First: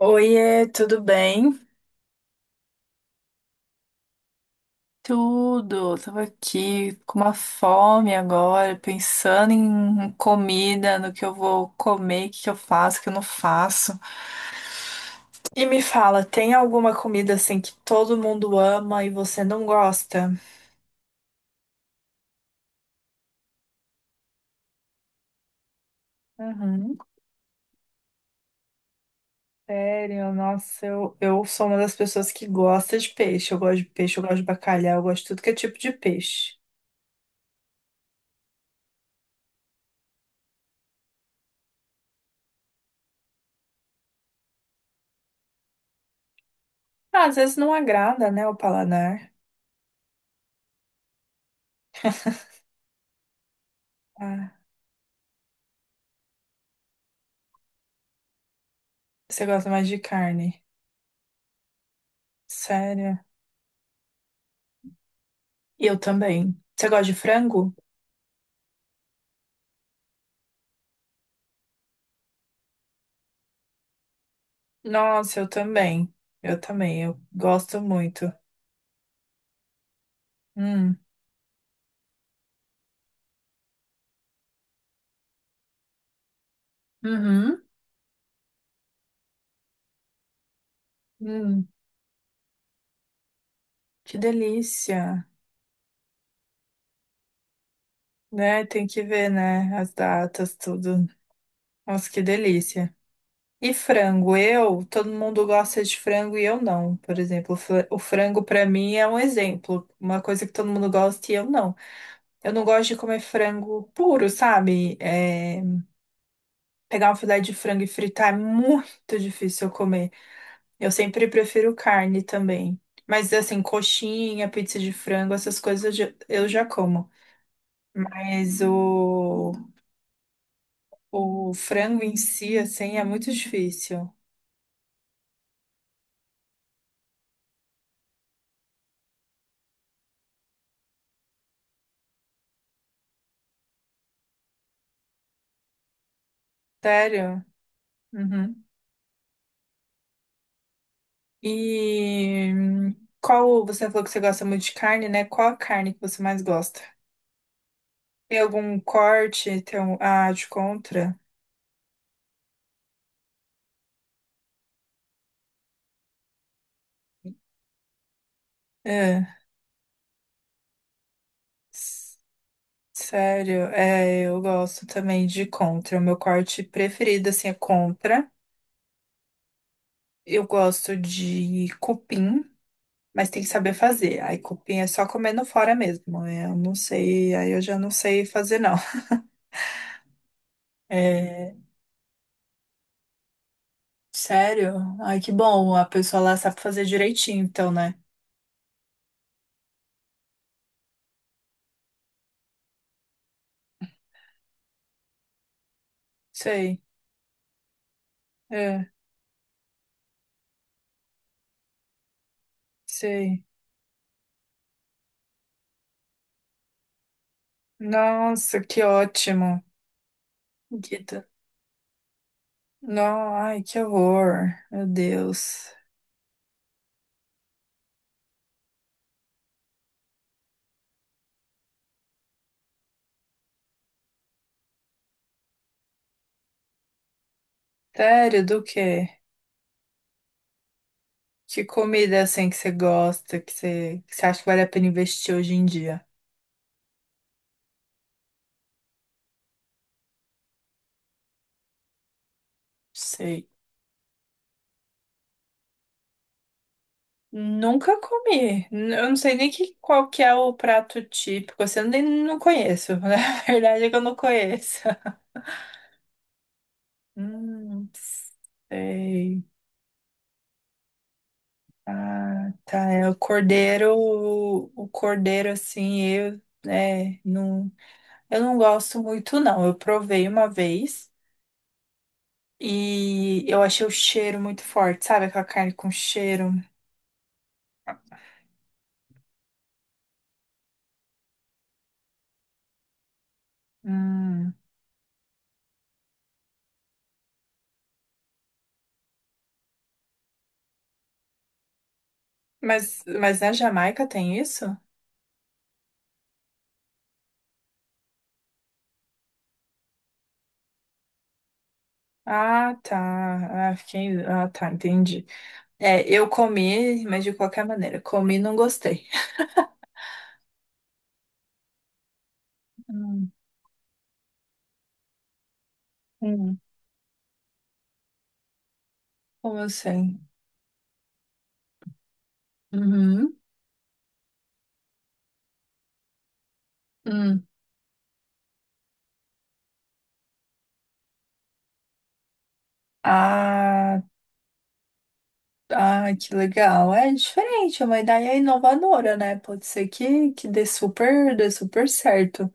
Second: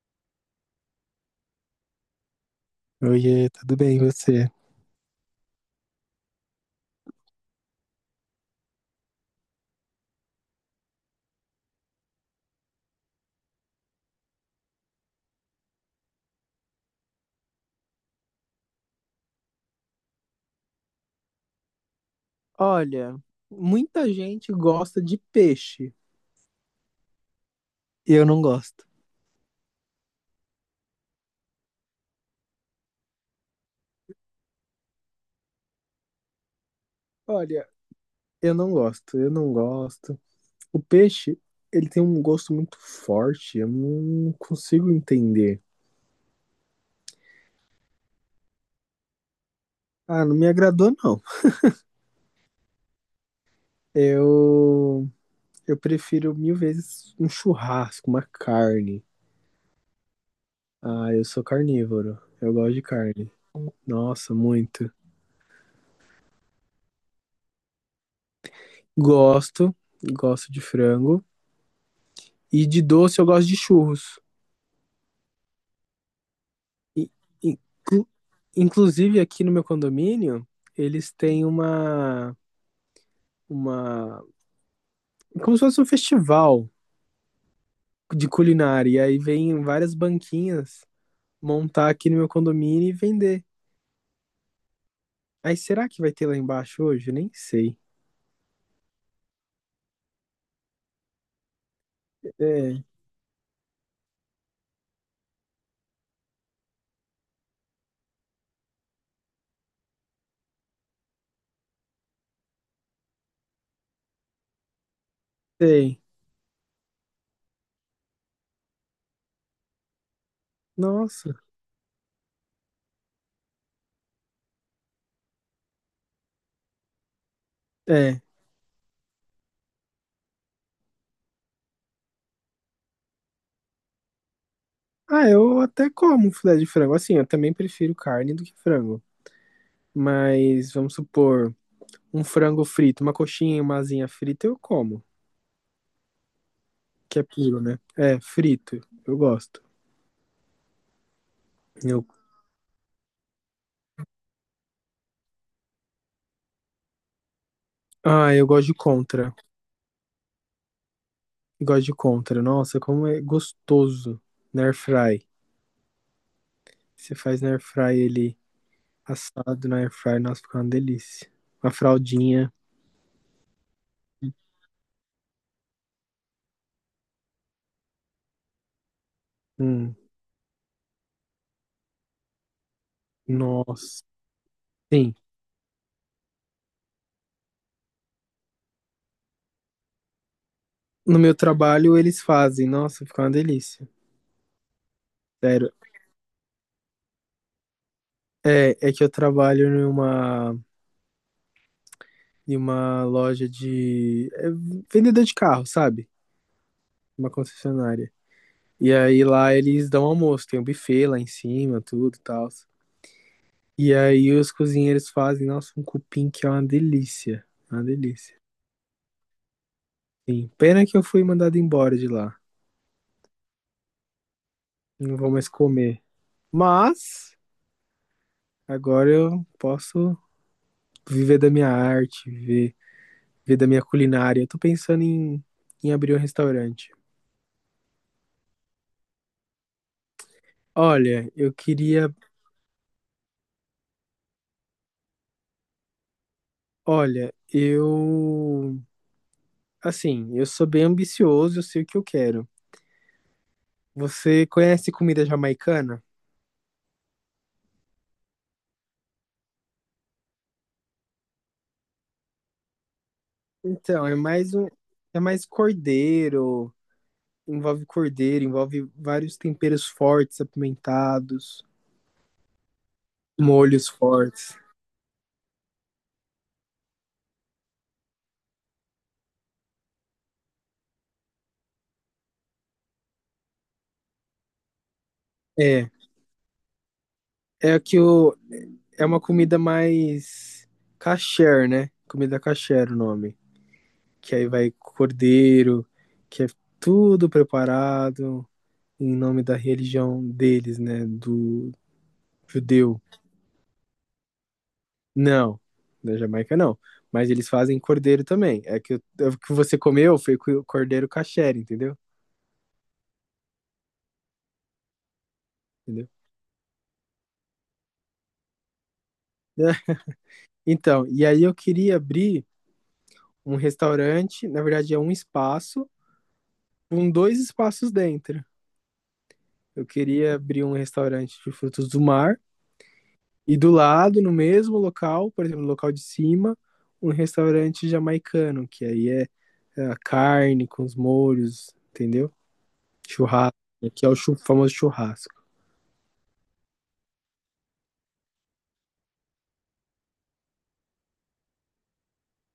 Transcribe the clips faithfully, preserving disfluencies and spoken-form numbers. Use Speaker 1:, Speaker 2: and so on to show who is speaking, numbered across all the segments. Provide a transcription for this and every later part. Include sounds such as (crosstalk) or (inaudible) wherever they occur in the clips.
Speaker 1: Oiê, tudo bem?
Speaker 2: Oiê, tudo bem e você?
Speaker 1: Tudo. Tava aqui com uma fome agora, pensando em comida, no que eu vou comer, o que que eu faço, o que eu não faço. E me fala, tem alguma comida assim que todo mundo ama e você não gosta?
Speaker 2: Olha, muita gente gosta de peixe.
Speaker 1: Uhum,
Speaker 2: Eu não gosto.
Speaker 1: sério, nossa, eu, eu sou uma das pessoas que gosta de peixe. Eu gosto de peixe, eu gosto de bacalhau, eu gosto de tudo que é tipo de peixe.
Speaker 2: Olha, eu não gosto, eu não gosto. O peixe, ele tem um gosto muito forte, eu não consigo entender.
Speaker 1: Ah, às vezes não agrada, né, o paladar.
Speaker 2: Ah, não me agradou, não.
Speaker 1: Ah,
Speaker 2: Eu, eu prefiro mil vezes um churrasco, uma carne.
Speaker 1: você gosta mais de carne.
Speaker 2: Ah, eu sou carnívoro, eu gosto de
Speaker 1: Sério.
Speaker 2: carne. Nossa, muito.
Speaker 1: Eu também. Você gosta de frango?
Speaker 2: Gosto, gosto de frango. E de doce eu gosto de churros.
Speaker 1: Nossa, eu também. Eu também.
Speaker 2: I-
Speaker 1: Eu
Speaker 2: in-
Speaker 1: gosto
Speaker 2: clu-
Speaker 1: muito.
Speaker 2: Inclusive aqui no meu condomínio,
Speaker 1: Hum.
Speaker 2: eles têm uma, uma, como se fosse um festival
Speaker 1: Uhum.
Speaker 2: de culinária. E aí vem várias banquinhas
Speaker 1: Hum.
Speaker 2: montar aqui no meu condomínio e vender.
Speaker 1: Que delícia.
Speaker 2: Aí será que vai ter lá embaixo hoje? Nem sei.
Speaker 1: Né? Tem que ver, né? As datas, tudo. Nossa, que
Speaker 2: É,
Speaker 1: delícia. E frango? Eu, todo mundo gosta de frango e eu não. Por exemplo, o fra- o frango pra mim é um exemplo. Uma coisa que todo mundo gosta e eu não. Eu não gosto de comer frango puro, sabe? É,
Speaker 2: sei.
Speaker 1: pegar um filé de frango e fritar é muito difícil eu comer. Eu sempre
Speaker 2: Nossa.
Speaker 1: prefiro carne também. Mas assim, coxinha, pizza de frango, essas coisas eu já eu já como.
Speaker 2: É.
Speaker 1: Mas o, o frango em si, assim, é muito difícil.
Speaker 2: Ah, eu até como filé de frango. Assim, eu também prefiro carne do que frango. Mas vamos supor, um frango frito, uma coxinha e uma asinha frita eu como. Que é
Speaker 1: Sério?
Speaker 2: puro, né? É,
Speaker 1: Uhum.
Speaker 2: frito. Eu gosto. Eu...
Speaker 1: E hum, qual, você falou que você gosta muito de carne, né? Qual a carne que você mais gosta?
Speaker 2: Ah,
Speaker 1: Tem
Speaker 2: eu gosto de
Speaker 1: algum
Speaker 2: contra.
Speaker 1: corte? Tem um, ah, de contra?
Speaker 2: Eu gosto de contra. Nossa, como é gostoso. Na air fry. Você faz na air fry ele
Speaker 1: É,
Speaker 2: assado na air fry. Nossa, fica uma delícia. Uma
Speaker 1: s-
Speaker 2: fraldinha.
Speaker 1: sério, é, eu gosto também de contra. O meu corte preferido, assim, é contra.
Speaker 2: Hum,
Speaker 1: Eu gosto de cupim, mas tem que saber
Speaker 2: nossa.
Speaker 1: fazer. Aí cupim é só
Speaker 2: Sim.
Speaker 1: comendo fora mesmo, né? Eu não sei, aí eu já não sei fazer não.
Speaker 2: No meu
Speaker 1: É,
Speaker 2: trabalho eles fazem. Nossa, fica uma delícia.
Speaker 1: sério? Ai, que
Speaker 2: Sério.
Speaker 1: bom, a pessoa lá sabe fazer direitinho, então, né?
Speaker 2: É, é que eu trabalho em uma, em uma loja de. É, vendedor de carro, sabe?
Speaker 1: Sei,
Speaker 2: Uma concessionária.
Speaker 1: é,
Speaker 2: E aí lá eles dão almoço, tem um buffet lá em cima, tudo e tal.
Speaker 1: sei.
Speaker 2: E aí os cozinheiros fazem, nossa, um cupim que é uma delícia. Uma delícia.
Speaker 1: Nossa, que ótimo.
Speaker 2: Sim, pena que eu fui
Speaker 1: Dita.
Speaker 2: mandado embora de lá.
Speaker 1: Não, ai, que horror. Meu
Speaker 2: Não vou mais
Speaker 1: Deus.
Speaker 2: comer. Mas agora eu posso viver da minha arte, viver, viver da minha culinária. Eu tô pensando em, em abrir um restaurante.
Speaker 1: Sério, do quê?
Speaker 2: Olha, eu
Speaker 1: Que
Speaker 2: queria.
Speaker 1: comida assim que você gosta, que você, que você acha que vale a pena investir hoje em dia?
Speaker 2: Olha, eu. Assim, eu sou bem ambicioso, eu sei o que eu quero.
Speaker 1: Sei.
Speaker 2: Você conhece comida jamaicana?
Speaker 1: Nunca comi. N- Eu não sei nem que, qual que é o prato típico. Assim, eu nem não conheço. (laughs) Na verdade é que eu
Speaker 2: Então, é
Speaker 1: não
Speaker 2: mais um,
Speaker 1: conheço. (laughs)
Speaker 2: é mais cordeiro, envolve
Speaker 1: Hum,
Speaker 2: cordeiro, envolve vários
Speaker 1: sei.
Speaker 2: temperos fortes, apimentados,
Speaker 1: Ah, tá. É o
Speaker 2: molhos
Speaker 1: cordeiro,
Speaker 2: fortes.
Speaker 1: o cordeiro, assim, eu, né, não, eu não gosto muito, não. Eu provei uma vez e eu achei o cheiro muito forte, sabe? Aquela carne com
Speaker 2: É,
Speaker 1: cheiro.
Speaker 2: é que o é uma comida mais kasher, né? Comida kasher o nome, que aí
Speaker 1: Hum.
Speaker 2: vai cordeiro, que é tudo preparado em nome da religião deles, né, do judeu.
Speaker 1: Mas, mas na Jamaica tem isso?
Speaker 2: Não, da Jamaica não. Mas eles fazem cordeiro também. É que, eu- é o que você comeu foi co- cordeiro kasher, entendeu?
Speaker 1: Ah, tá. Ah, fiquei... ah, tá, entendi. É,
Speaker 2: Entendeu?
Speaker 1: eu comi, mas de qualquer maneira, comi e não gostei.
Speaker 2: (laughs) É, então, e aí eu queria abrir
Speaker 1: Hum,
Speaker 2: um restaurante, na verdade é um espaço,
Speaker 1: hum,
Speaker 2: com dois espaços dentro.
Speaker 1: como eu
Speaker 2: Eu
Speaker 1: sei?
Speaker 2: queria abrir um restaurante de frutos do mar
Speaker 1: Uhum,
Speaker 2: e do lado, no mesmo local, por exemplo, no local de cima, um
Speaker 1: hum.
Speaker 2: restaurante jamaicano, que aí é, é a carne com os molhos, entendeu? Churrasco,
Speaker 1: Ah,
Speaker 2: que é o chu- famoso churrasco.
Speaker 1: ah, que legal. É diferente, é uma ideia inovadora, né? Pode ser que, que dê super, dê super certo.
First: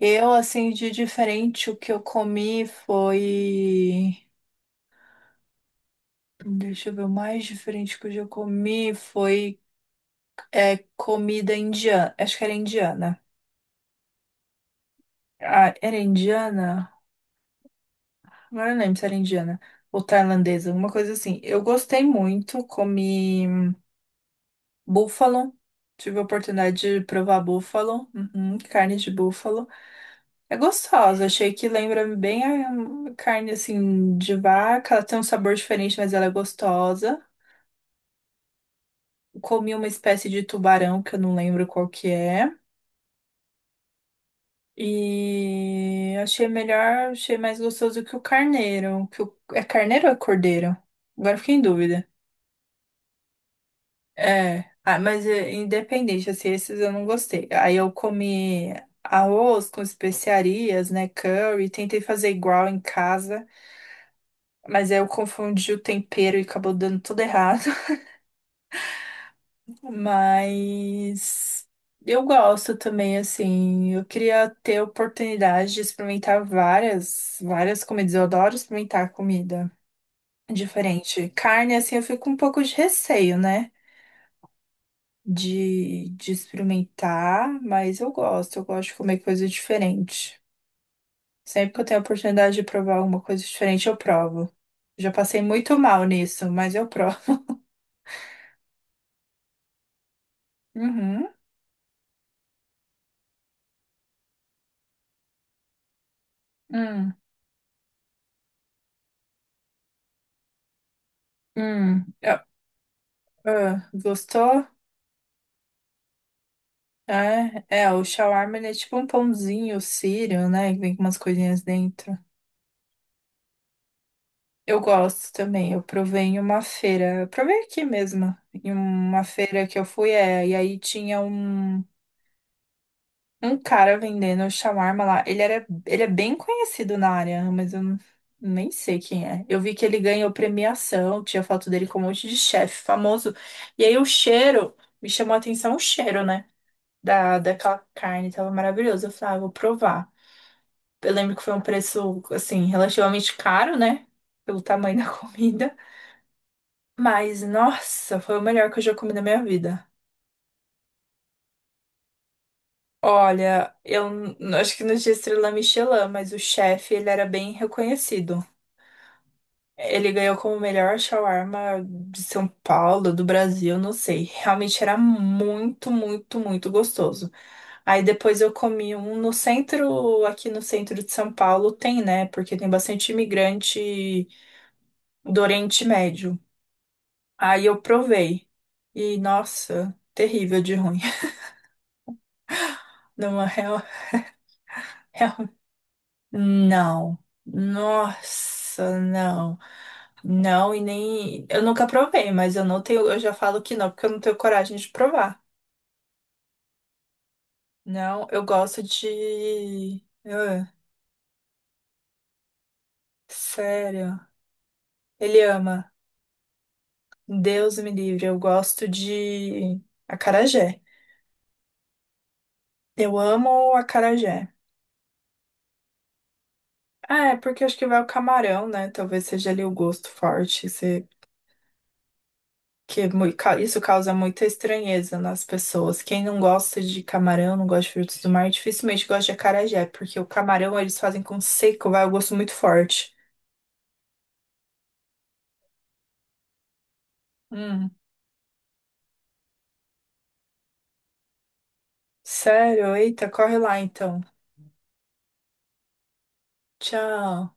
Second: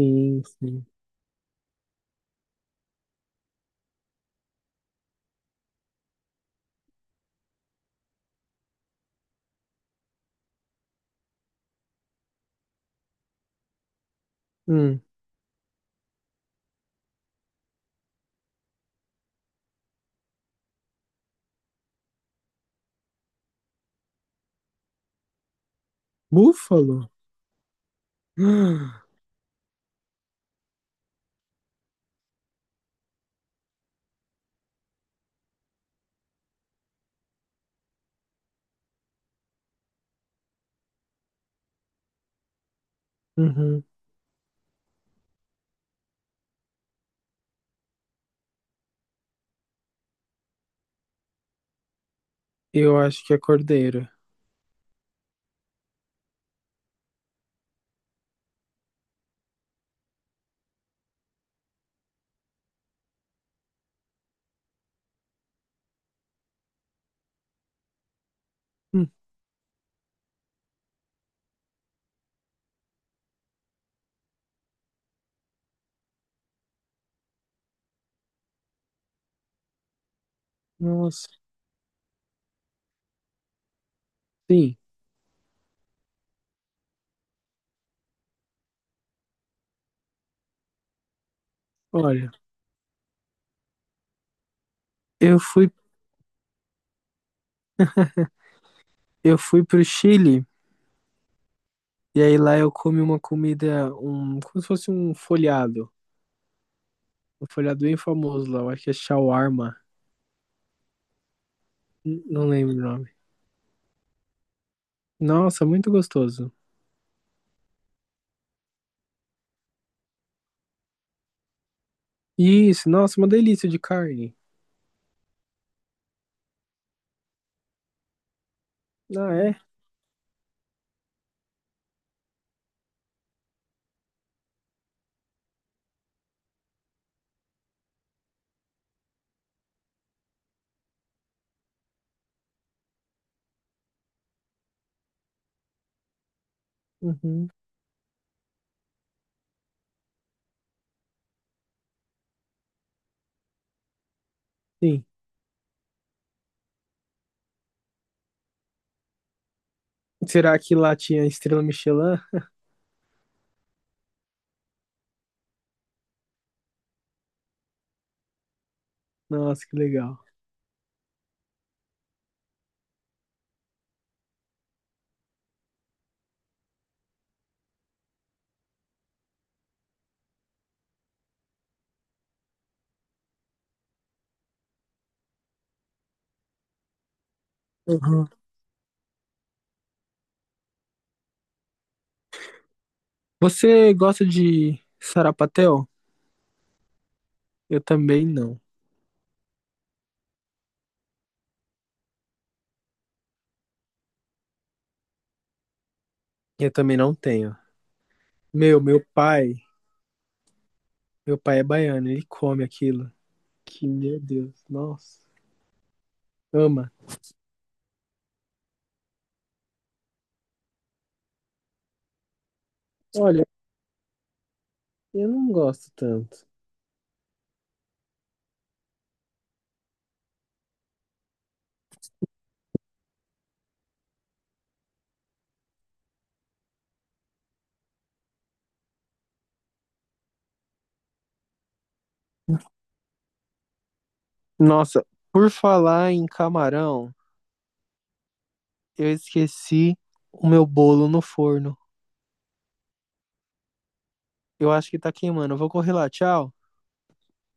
Speaker 1: Eu, assim,
Speaker 2: sim.
Speaker 1: de diferente, o que eu comi foi. Deixa eu ver, o mais diferente que eu já comi foi é, comida indiana. Acho que era indiana.
Speaker 2: Hum,
Speaker 1: Ah, era indiana? Agora eu não lembro se era indiana ou tailandesa, alguma coisa assim. Eu gostei muito, comi búfalo. Tive a oportunidade de
Speaker 2: búfalo? (gasps)
Speaker 1: provar búfalo, uhum, carne
Speaker 2: Ah,
Speaker 1: de búfalo. É gostosa, achei que lembra bem a carne assim de vaca. Ela tem um sabor diferente, mas ela é gostosa. Comi uma espécie de tubarão que eu não lembro qual que é.
Speaker 2: uhum,
Speaker 1: E achei melhor, achei mais gostoso que o carneiro. Que o... É carneiro ou é cordeiro? Agora eu fiquei em dúvida.
Speaker 2: eu acho que é cordeiro.
Speaker 1: É, ah, mas é, independente, assim, esses eu não gostei. Aí eu comi arroz com especiarias, né, curry, tentei fazer igual em casa, mas aí eu confundi o tempero e acabou dando tudo errado. (laughs)
Speaker 2: Hum,
Speaker 1: Mas eu gosto também, assim. Eu queria ter oportunidade de experimentar várias, várias comidas. Eu adoro experimentar comida diferente.
Speaker 2: nossa,
Speaker 1: Carne, assim, eu fico com um pouco de receio, né?
Speaker 2: sim.
Speaker 1: De, de experimentar, mas eu gosto. Eu gosto de comer coisa diferente. Sempre que eu tenho a
Speaker 2: Olha,
Speaker 1: oportunidade de provar alguma coisa diferente, eu provo. Já
Speaker 2: eu
Speaker 1: passei
Speaker 2: fui,
Speaker 1: muito mal nisso, mas eu provo. (laughs)
Speaker 2: eu fui pro Chile
Speaker 1: Uhum.
Speaker 2: e aí lá eu comi uma comida, um, como se fosse um folhado.
Speaker 1: Hum.
Speaker 2: Um folhado bem famoso lá, eu acho que é shawarma.
Speaker 1: Hum.
Speaker 2: N-
Speaker 1: Ah,
Speaker 2: Não lembro o nome.
Speaker 1: ah, gostou?
Speaker 2: Nossa, muito gostoso.
Speaker 1: É, é, o shawarma ele é tipo um pãozinho sírio, né? Que vem com umas coisinhas dentro.
Speaker 2: Isso, nossa, uma delícia de carne.
Speaker 1: Eu gosto também, eu provei em uma feira, eu provei aqui mesmo, em uma
Speaker 2: Ah, é?
Speaker 1: feira que eu fui, é, e aí tinha um, um cara vendendo shawarma lá. Ele era, ele é bem conhecido na área, mas eu não- nem sei quem é. Eu vi que ele ganhou premiação, tinha foto dele com um monte de chefe famoso. E aí o cheiro, me chamou a atenção o cheiro, né? Da,
Speaker 2: Uhum,
Speaker 1: daquela carne, tava maravilhoso. Eu falei, ah, eu vou provar. Eu lembro que foi um preço, assim, relativamente caro, né? Pelo tamanho
Speaker 2: sim.
Speaker 1: da (laughs) comida. Mas, nossa, foi o melhor que eu já comi na minha vida.
Speaker 2: Será que lá tinha estrela Michelin?
Speaker 1: Olha, eu n- acho que não tinha estrela Michelin, mas o chefe, ele era bem reconhecido.
Speaker 2: Nossa, que
Speaker 1: Ele
Speaker 2: legal.
Speaker 1: ganhou como o melhor shawarma de São Paulo, do Brasil, não sei. Realmente era muito, muito, muito gostoso. Aí depois eu comi um no centro, aqui no centro de São Paulo tem, né? Porque tem bastante imigrante do Oriente Médio. Aí eu
Speaker 2: Uhum.
Speaker 1: provei. E, nossa, terrível de ruim. (laughs) Não, é real,
Speaker 2: Você gosta de
Speaker 1: real.
Speaker 2: sarapatel?
Speaker 1: Não.
Speaker 2: Eu também não.
Speaker 1: Nossa, não. Não, e nem. Eu nunca provei, mas eu não tenho. Eu já falo que não, porque eu não tenho coragem de provar.
Speaker 2: Eu também não tenho.
Speaker 1: Não, eu
Speaker 2: Meu,
Speaker 1: gosto
Speaker 2: meu pai,
Speaker 1: de. Ah,
Speaker 2: meu pai é baiano, ele come aquilo. Que,
Speaker 1: sério.
Speaker 2: meu Deus, nossa,
Speaker 1: Ele ama.
Speaker 2: ama.
Speaker 1: Deus me livre. Eu gosto de acarajé. Eu
Speaker 2: Olha,
Speaker 1: amo acarajé.
Speaker 2: eu não gosto tanto.
Speaker 1: Ah, é porque acho que vai o camarão, né? Talvez seja ali o gosto forte. Você que é mui- ca- isso causa muita estranheza nas pessoas. Quem não gosta de camarão, não gosta de frutos do mar, dificilmente gosta de acarajé, porque o camarão eles fazem com seco, vai o gosto muito forte.
Speaker 2: Nossa, por falar em camarão,
Speaker 1: Hum,
Speaker 2: eu esqueci o meu bolo no forno.
Speaker 1: sério? Eita, corre lá então.
Speaker 2: Eu acho que tá queimando. Eu vou correr lá, tchau.
Speaker 1: Tchau.